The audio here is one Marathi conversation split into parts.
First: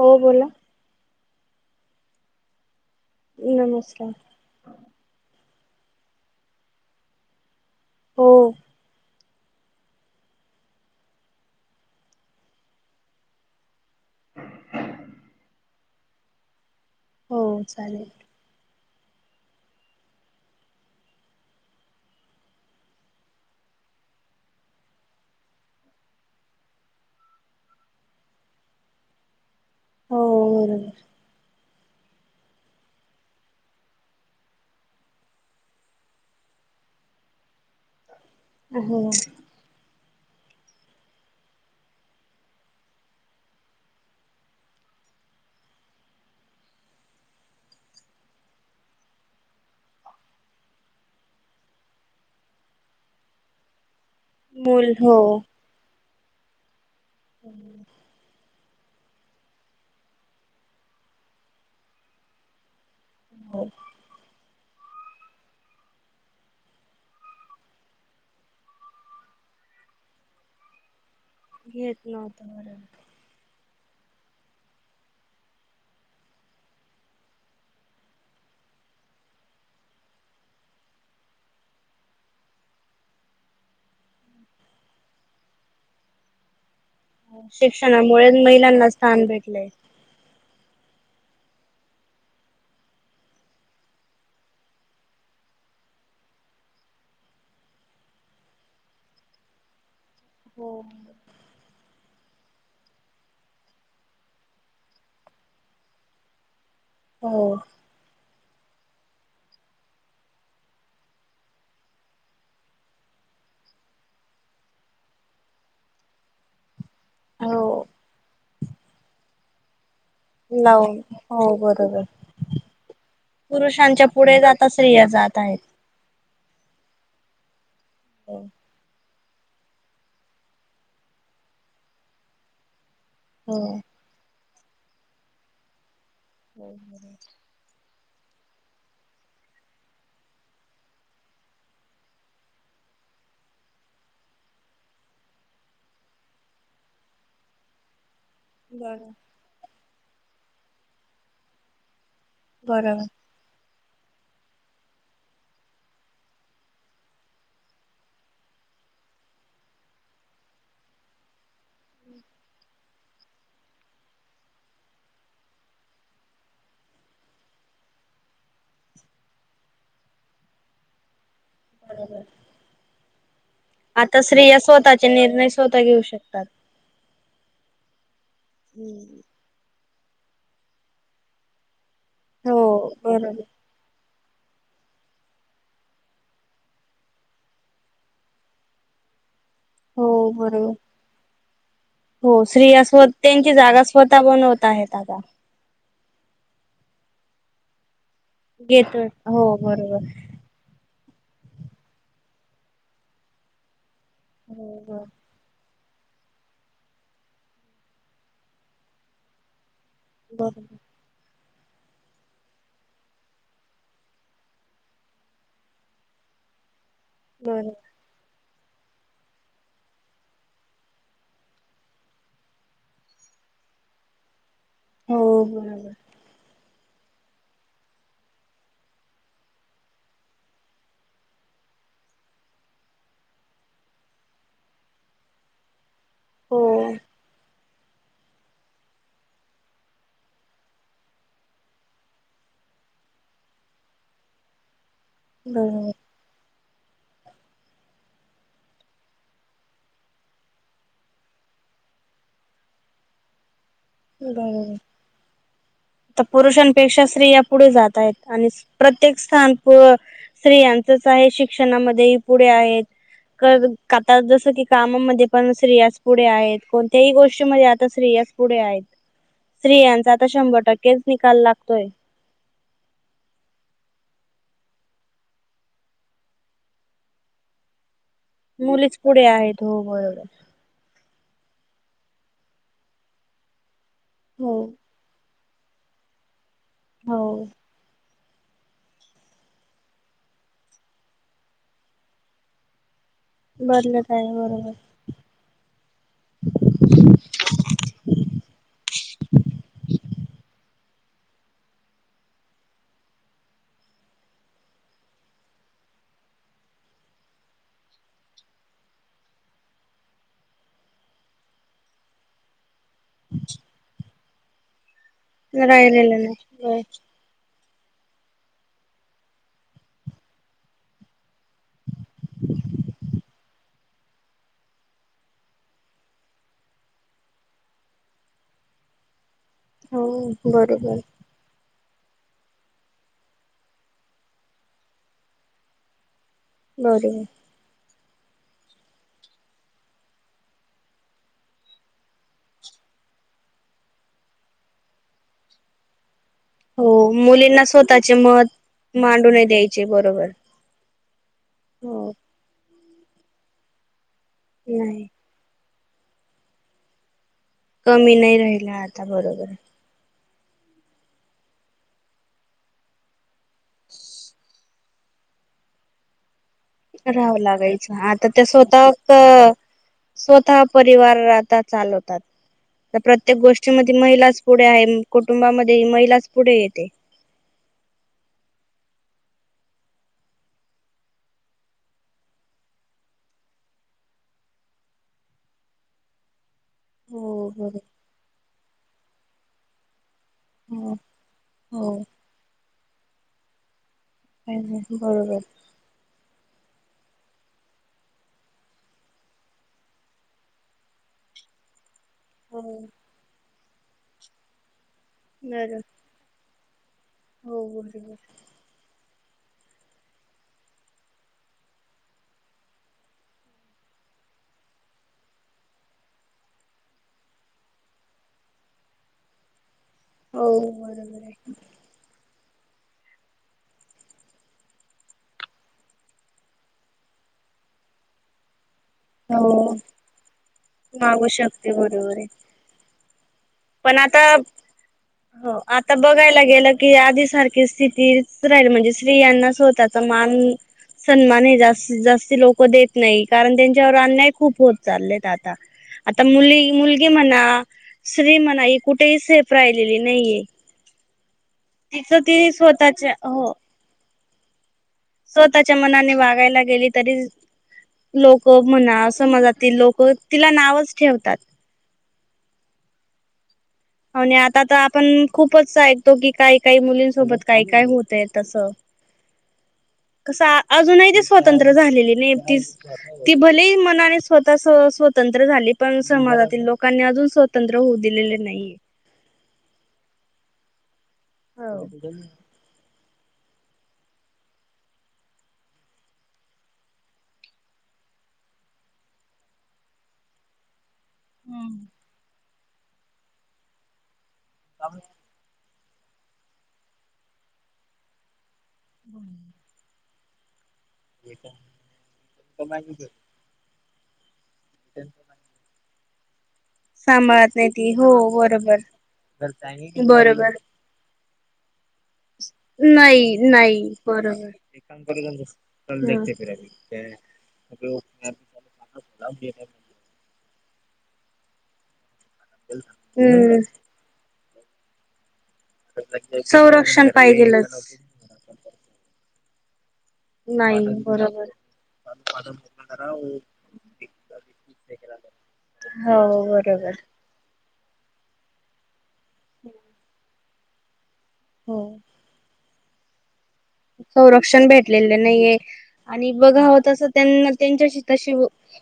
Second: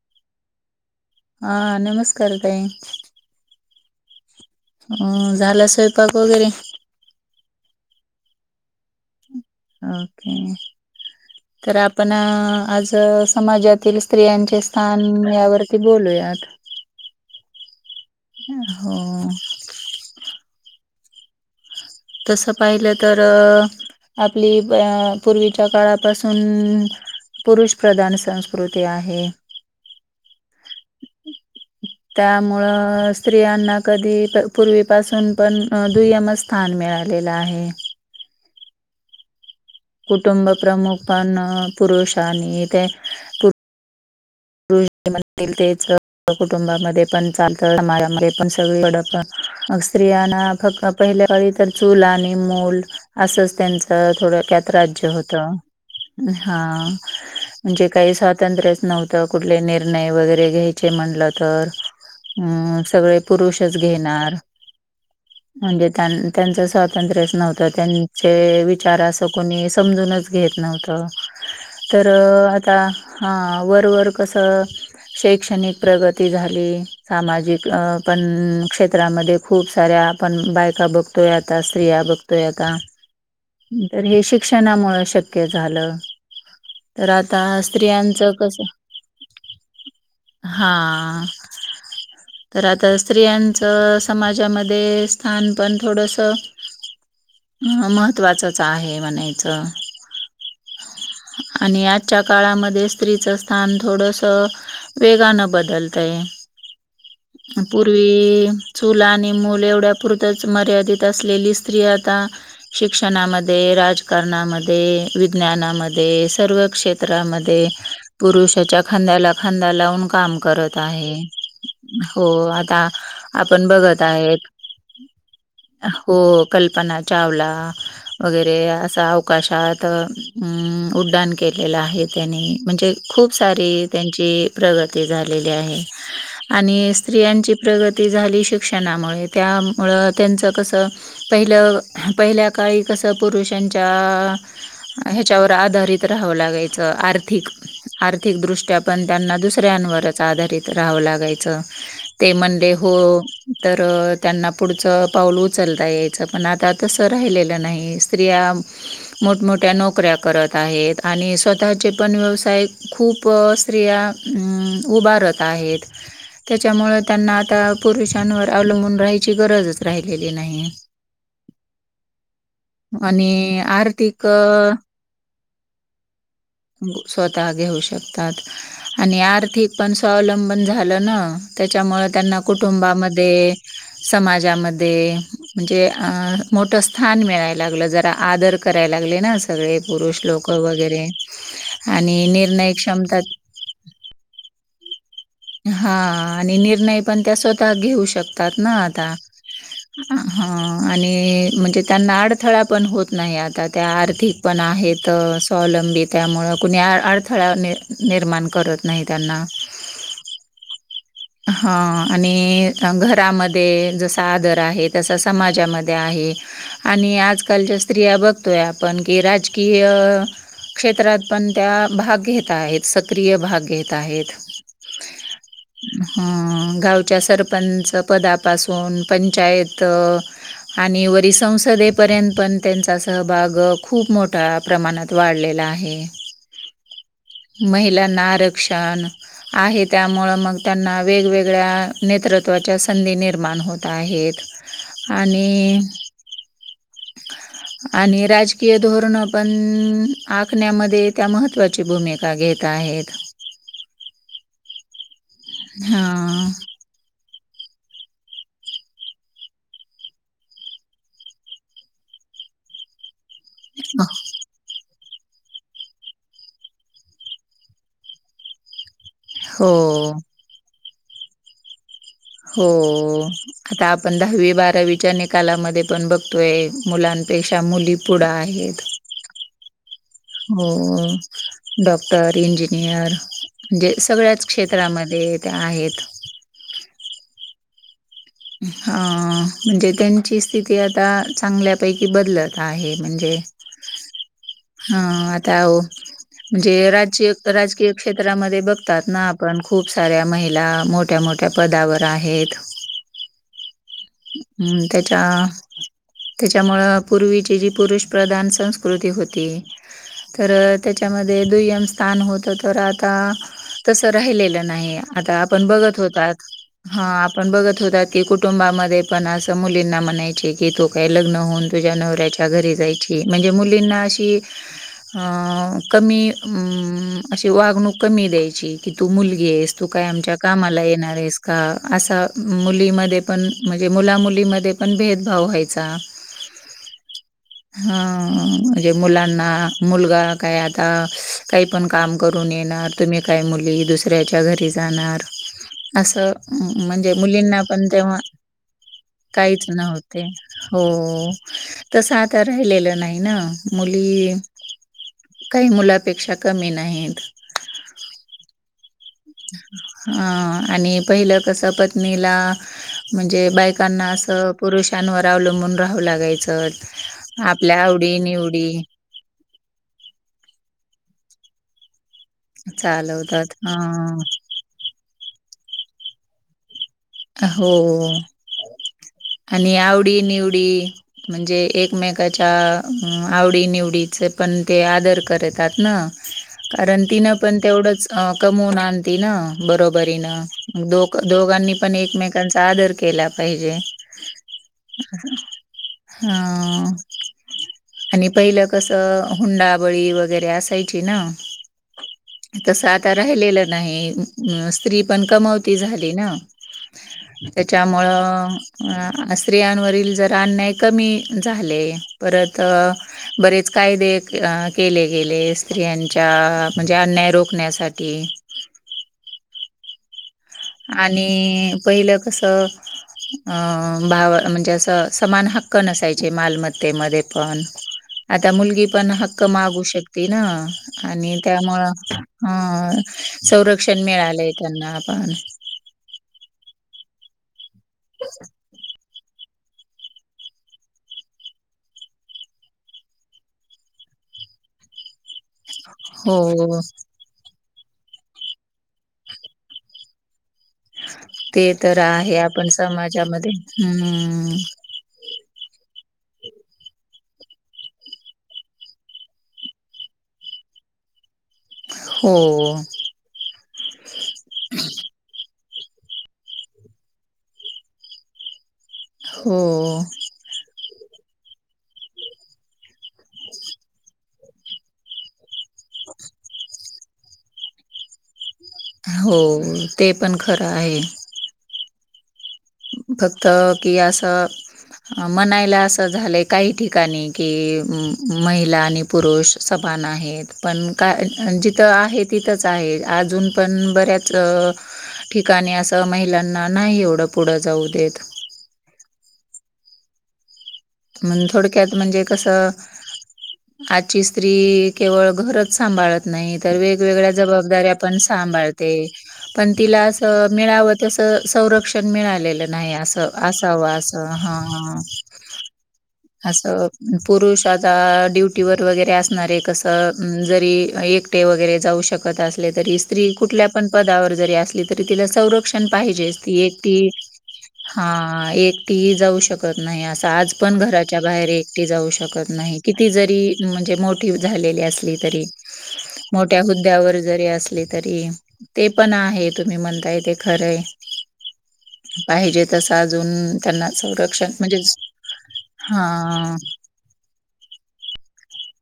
हो बोला! हा नमस्कार ताई. नमस्कार. हूं झाला स्वयंपाक वगैरे? हो! ओके! तर आपण आज समाजातील स्त्रियांचे स्थान यावरती बोलूयात. हो चालेल. हो! तसं पाहिलं तर. आपली अ पूर्वीच्या काळापासून पुरुष प्रधान संस्कृती आहे. हो बरोबर. त्यामुळं स्त्रियांना कधी त पूर्वीपासून पण दुय्यमसं. स्थान मिळालेलं आहे. हो! कुटुंब प्रमुख पन पुरुषांनी ते पु [unintelligible] कुटुंबामध्ये पण चालत, समाजामध्ये पण सगळी कडपन, स्त्रियांना फ पहिल्या काळी तर चूल आणि मुल असंच त्यांच त थोडंक्यात मूल राज्य हो होत हा. म्हणजे काही स्वातंत्र्यच नव्हतं कुठले निर्णय वगैरे घ्यायचे म्हणलं तर. हूं सगळे हो पुरुषच घेणार. म्हणजे त्यां त्यांचं स्वातंत्र्यच नव्हतं त्यांचे विचार असं कोणी समजूनच घेत नव्हतं घेत तर नव्हतं आता बरोबर हां वरवर कसं. शैक्षणिक प्रगती झाली. सामाजिक अ पण क्षेत्रामध्ये खूप साऱ्या आपण बायका बघतोय, आता स्त्रिया बघ तोय आता तर हे शिक्षणामुळे शक्य झालं. तर आता स्त्रियांच शिक्षणामुळे कसं. महिलांना स्थान भेटलय. हा! तर आता स्त्रियांचं समाजामध्ये स्थान पण थोडंस म महत्त्वाचच आहे म्हनायचं. हो! आणि आजच्या काळामध्ये स्त्रीचं स्थान थोडस वेगानं बदलतय हो पूर्वी चूल आणि मूल एवढ्या पुुरतंच मर्यादित असलेली स्त्री आता शिक्षणामध्ये, राजकारणामध्ये, विज्ञानामध्ये सर्व क्षेत्र त्रा मध्ये हो पुरुषाच्या खांद्याला खांदा लावून काम करत लावून आहे, हो बरोबर हो आता आपण बघत पुरुषांच्या पुढे आहेत. जाता स्त्रिया जात आहेत. हो, कल्पना चावला हो वगैरे असा अवकाशात, उड्डाण केलेलं आहे त्यानी म्हणजे खूप हो सारे त्यांची प्रगती झालेली आहे आणि स्त्रियांची प्रगती झाली शिक्षणामुळे, त्यामुळं त्येंचा कस पहिलं, पहिल्या काळी कसं पुरुषांच्या हेच्यावर आधारित राहावं लागायचं आर्थिक आर्थिकदृष्ट्या बर पण त्यांना दुसऱ्यांनवरच आधारित राहावं लागायच. ते म्हडले हो बरोबर तर त्यांना पुढचं पाऊल उचलता यायचं, पण आता तसं राहिलेलं नाही. स्त्रिया मोठ-मोठ्या नोकऱ्या करत आहेत आणि स्वतःचे पण व्यवसाय खूप स्त्रिया अं, उभारत आहेत. त्याच्यामुळ त्यांना आता पुरुषांनवर अवलंबून राहायची गरजच राहिलेली नाही. [unintelligible] [unintelligible] आणि आर्थिक ते निर्णय स्वतःता घेऊ शकतात. स्वतःता घेऊ शकतात आणि आर्थिक पण स्वावलंबन झालं ना. त्याच्यामुळे त्यांना हो बरोबर कुटुंबामध्ये समाजामध्ये म्हणजे मोठ स्थान मिळाय लागलं जरा आदर कराय लागले ना सगळे पुरुष हो लोक बरोबर वगैरे आणि हो, निर्णय स्त्रिया क्षमता त्यांची जागा स्वतःता बनवत आहेत आता. हा आणि निर्णय पण त्या स्वतःता घेऊ शकतात ना घेत आता हो बरोबर हा आणि म्हणजे त्यांना आडथळा पण होत नाही, आता त्या आर्थिक पण हो आहेतच. स्वावलंबी त्यामुळं कुणी आ, अडथळा नि निर्माण करत नाही त्यांना [unintelligible] हा आणि घरामध्ये जसा आदर आहे, तसा समाजामध्ये आहे. आणि बरोबर आजकालच्या स्त्रिया बघतोय आपण की राजकीय क्षेत्रात पण त्या भाग घेत आहेत, सक्रिय भाग घेत आहेत. हो बरोबर हम्म गावच्या सरपंच पदापासून पंचायत आणि वरी संसदेपर्यंत पण त्येंचा सहभाग खूप मोठा प्रमाणात वाढलेला आहे. हो महिलांना आरक्षण, आहे त्यामुळं मंग त्यांना वेगवेगळ्या नेतृत्वाच्या संधी निर्माण होत आहेत. आणि बरोबर आणि राजकीय धोरण पण, आखण्यामध्ये त्या महत्त्वाची भूमिका का घेत आहेत. बरोबर. आता हां पुरुषांपेक्षा स्त्रिया पुढे जात आहेत आणि प्रत्येक स्थान प स्त्रियांचच आहे शिक्षणामध्येही पुढे आहेत. क आता जस की कामामध्ये पण स्त्रियांच पुढे आहेत, कोणत्याही गोष्टीमध्ये आता स्त्रियांच पुढे आहेत. हो स्त्रियांचा आता शंभर टक्केच निकाल लागतोय. हो हो आता आपण दहावी बारावीच्या निकालामध्ये पण बघतोय मुलांपेक्षा मुली पुढं आहेत. मुलीच पुढे आहेत हो बरोबर. हो डॉक्टर, इंजिनियर, म्हणजे सगळ्यांचं हो क्षेत्रामध्ये त्या आहेत. हो... ह म्हणजे त्यांची स्थिती आता चांगल्यापैकी बदलत आहे म्हणजे, बदलत आहे बरोबर. ह आता ओ, म्हणजे राजिक राजकीय क्षेत्रामध्ये बघतात ना आपण खूप साऱ्या महिला मोठ मोठ्या मोठ्या पदावर आहेत. हम् हम् त्यांच्या, त्याच्यामुळं पूर्वीची जी पुरुष प्रधान संस्कृती होती. तर त्यांच्यामध्ये दुय्यम स्थान होत तर आता, तसं राहिलेलं नाही, आता आपण बघत राहिलेलं होतात. नाही आपण बघत होतात की कुटुंबामध्ये पण अस मुलींना म्हणायचे की तु काय लग्न होऊन तुझ्या नवऱ्याच्या घरी जायची ए म्हणजे मुलींना अशी हा कमी हम्म अशी वागणूक कमी द्यायची की तू मुलगी आहेस. तू हो काय आमच्या कामाला बरोबर येणार आहेस का. असा मुलीमध्ये पण, म्हणजे मुलामुलीमध्ये पण भेदभाव व्हायचा. बरोबर. हा म्हणजे मुलांना मुलगा काय आता. काही पण काम करून येणार. तुम्ही काय मुली दुसऱ्याच्या घरी जाणार असं हो म्हणजे मुलींना पण स्वतःचे तेव्हा मत मांडू नाही काहीच द्यायचे नव्हते. बरोबर हो हो तसं आता राहिलेलं नाही ना मुली नाही. कांहीं मुलापेक्षा कमी नाहीत. कमी नाही राहिल्या आता, बरोबर. हा आणि पहिलं कस पत्नीला. म्हणजे बायकांना असं पुरुषांवर अवलंबून राहावं लागायचं. राहावं आपल्या लागायचं आवडी आता त्या निवडी स्वतः अ स्वतः परिवार आता चालवतात. तर प्रत्येक चालवतात गोष्टी अ मध्ये महिलाचं पुढे आहे, कुटुंबामध्ये ही महिलाच पुढे येते. अ हो! आणि आवडी निवडी. म्हणजे एकमेकांच्या आवडी निवडीचे पण ते आदर करतात ना, कारण तिनं हो पण बरोबर तेवढंच अ कमवून आणती ना बरोबरीनं हो दोघ दोघांनी पण हो एकमेकांचा आदर केला पाहिजे. काही नाही बरोबर. हा आणि पहिलं कसं हुंडाबळी वगैरे असायची ना. हो तसं आता राहिलेलं नाही अ स्त्री पण कमवती बर झाली ना. हो बरोबर त्याच्यामुळं अ स्त्रियांवरील जरा अन्याय कमी झाले, परत अ बरेच कायदे अ केले गेले स्त्रियांच्या म्हणजे अन्याय रोखण्यासाठी. हो. बरोबर आणि आहे पहिलं कसं अं भाव म्हणजे असं समान हक्क नसायचे मालमत्तेमध्ये पण. आता मुलगी पण हक्क हो मागू शकती ना मागू आणि शकते त्यामुळं, बरोबर आहे ह्. पण संरक्षण आता मिळालंय त्यांना पण. हो आता बघायला गेलं की आधी सारखी स्थितीच राहीली म्हणजे स्त्रीयांना स्वतःचा मान. सन्मान हे जास्तीत जास्ती लोक देत नाही कारण त्यांच्यावर अन्याय खूप होत चाललेत आता. ‌ आता मुली, हो मुलगी म्हणा स्त्री म्हणा ही कुठेही सेफ राहिलेली नाहीये. ते तर तिचं आहे ती आपण स्वतःच्या समाजामध्ये, हो हम्म. स्वतःच्या मनाने वागायला गेली तरी. लोक म्हणा समजातील लोक तिला नावच ठेवतात. हो. आणि आता तर आपण खूपच ऐकतो की काही काही मुलींसोबत काय काय होतय तसं. हो. कसं अजूनही ते स्वतंत्र झालेली [unintelligible] तिच. ती भलेही मनाने स्वतः स्वतंत्र झाली पण समाजातील लोकांनी अजून स्वत स्वतंत्र होऊ दिलेले नाहीये. हो ते पण खरं आहे. हो. फक्त की असं अ म्हणायला असं झालंय काही ठिकाणी कि, महिला आणि पुरुष समान आहेत. पण काय जिथं आहे तिथंच आहे अजून पण बऱ्याचं ठिकाणी असं महिलांना नाही एवढं पुढं जाऊ देत. [inaudible] मण थोडक्यात म्हणजे कसं आजची स्त्री केवळ घरच सांभाळत नाही तर वेगवेगळ्या सांभाळत नाही ती जबाबदऱ्या हो पण बरोबर. सांभाळते पण तिला असं बरोबर मिळावत तसं संरक्षण मिळालेलं नाही असं, असावं नाही असं बरोबर. हा. असं पुरुष आता ड्युटीवर वगैरे असणारे कसं अ जरी एकटे वगैरे जाऊ शकत असले तरी स्त्री हम्म कुठल्या पण पदावर जरी असली तरी तिला संरक्षण पाहिजेच ती एकटी, संरक्षण पाहिजेलच. हा एक ती जाऊ शकत नाही असा. पण नाही घराच्या बाहेर बरोबर एकटी जाऊ शकत नाही किती जरी म्हणजे मोठी झालेली असली तरी. हो मोठ्या बरोबर. हुद्द्यावर जरी असली तरी, ते पण आहे तुम्ही म्हणताय ते खरंय. हो. पाहिजे तस अजून त्यांना संरक्षण म्हणजे भेटलेले नाहीे आणि हा बघाव तस त्यांना त्यांच्याशी तशी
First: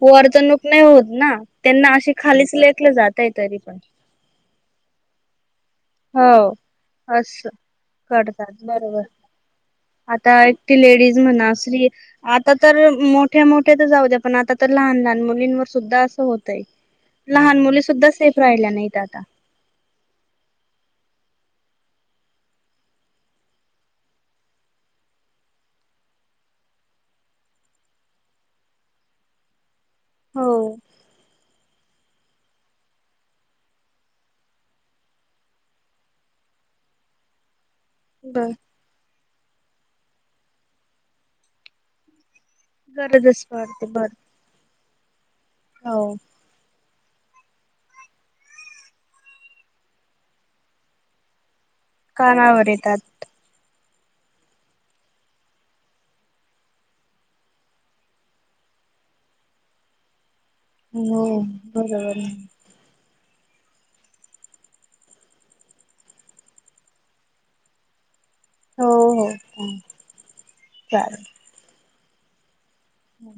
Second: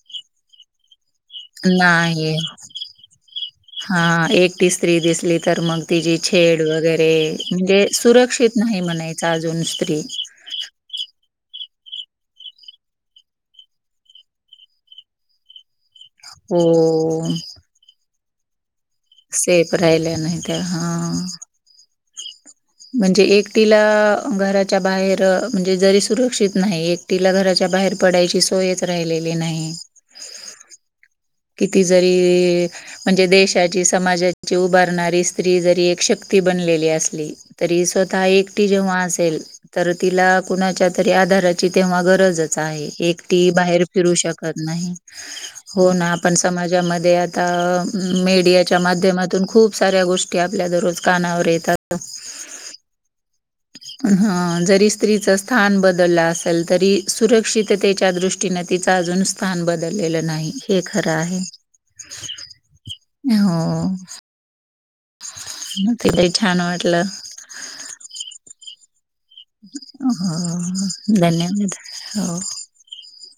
वर्तणूक नाही होत ना त्यांना अशी नाही खालीच लेटल जात आहे तरी पण हां एक ती स्त्री दिसली तर मग तिची हो छेड वगैरे असं म्हणजे सुरक्षित करतात नाही म्हणायच अजून स्त्री ते लेडीज म्हणा आता तर मोठ्या मोठे तर जाऊ द्या पण आता तर लहान लहान मुलींवर सुद्धा होतय हो. लहान मुली सुुद्धा सेफ राहिल्या नाहीत आता- सेफ राहील्या नाही ता म्हणजे एकटीला घराच्या बाहेर म्हणजे जरी सुरक्षित नाही एक तिला घराच्या बाहेर पडायची सोयच राहिलेली नाही हो किती जरी म्हणजे देशाची समाजाची उभारणारी स्त्री जरी एक शक्ती बनलेली असली तरी‌ स्वतः आता बर एकटी जेव्हा असेल तर तिला कुणाच्या तरी आधाराची तेव्हा गरजच- गरजच एकटी बाहेर पडते बर फिरू शकत नाही हो ना आपण समाजामध्ये आता मीडियाच्या माध्यमातुन खुप साऱ्या गोष्टी आपल्या दररोज कानावर येतात कानावर येतात ह [inaudible] हं जरी स्त्रीच स्थान बदलल असेल तरी सुरक्षिततेच्या दृष्टीने तिचा अजुन स्थान बदललेल नाही हे खर हो आहे बरोबर हो ताई छान वाटल हो हो हो चालेल धन्यवाद हो हम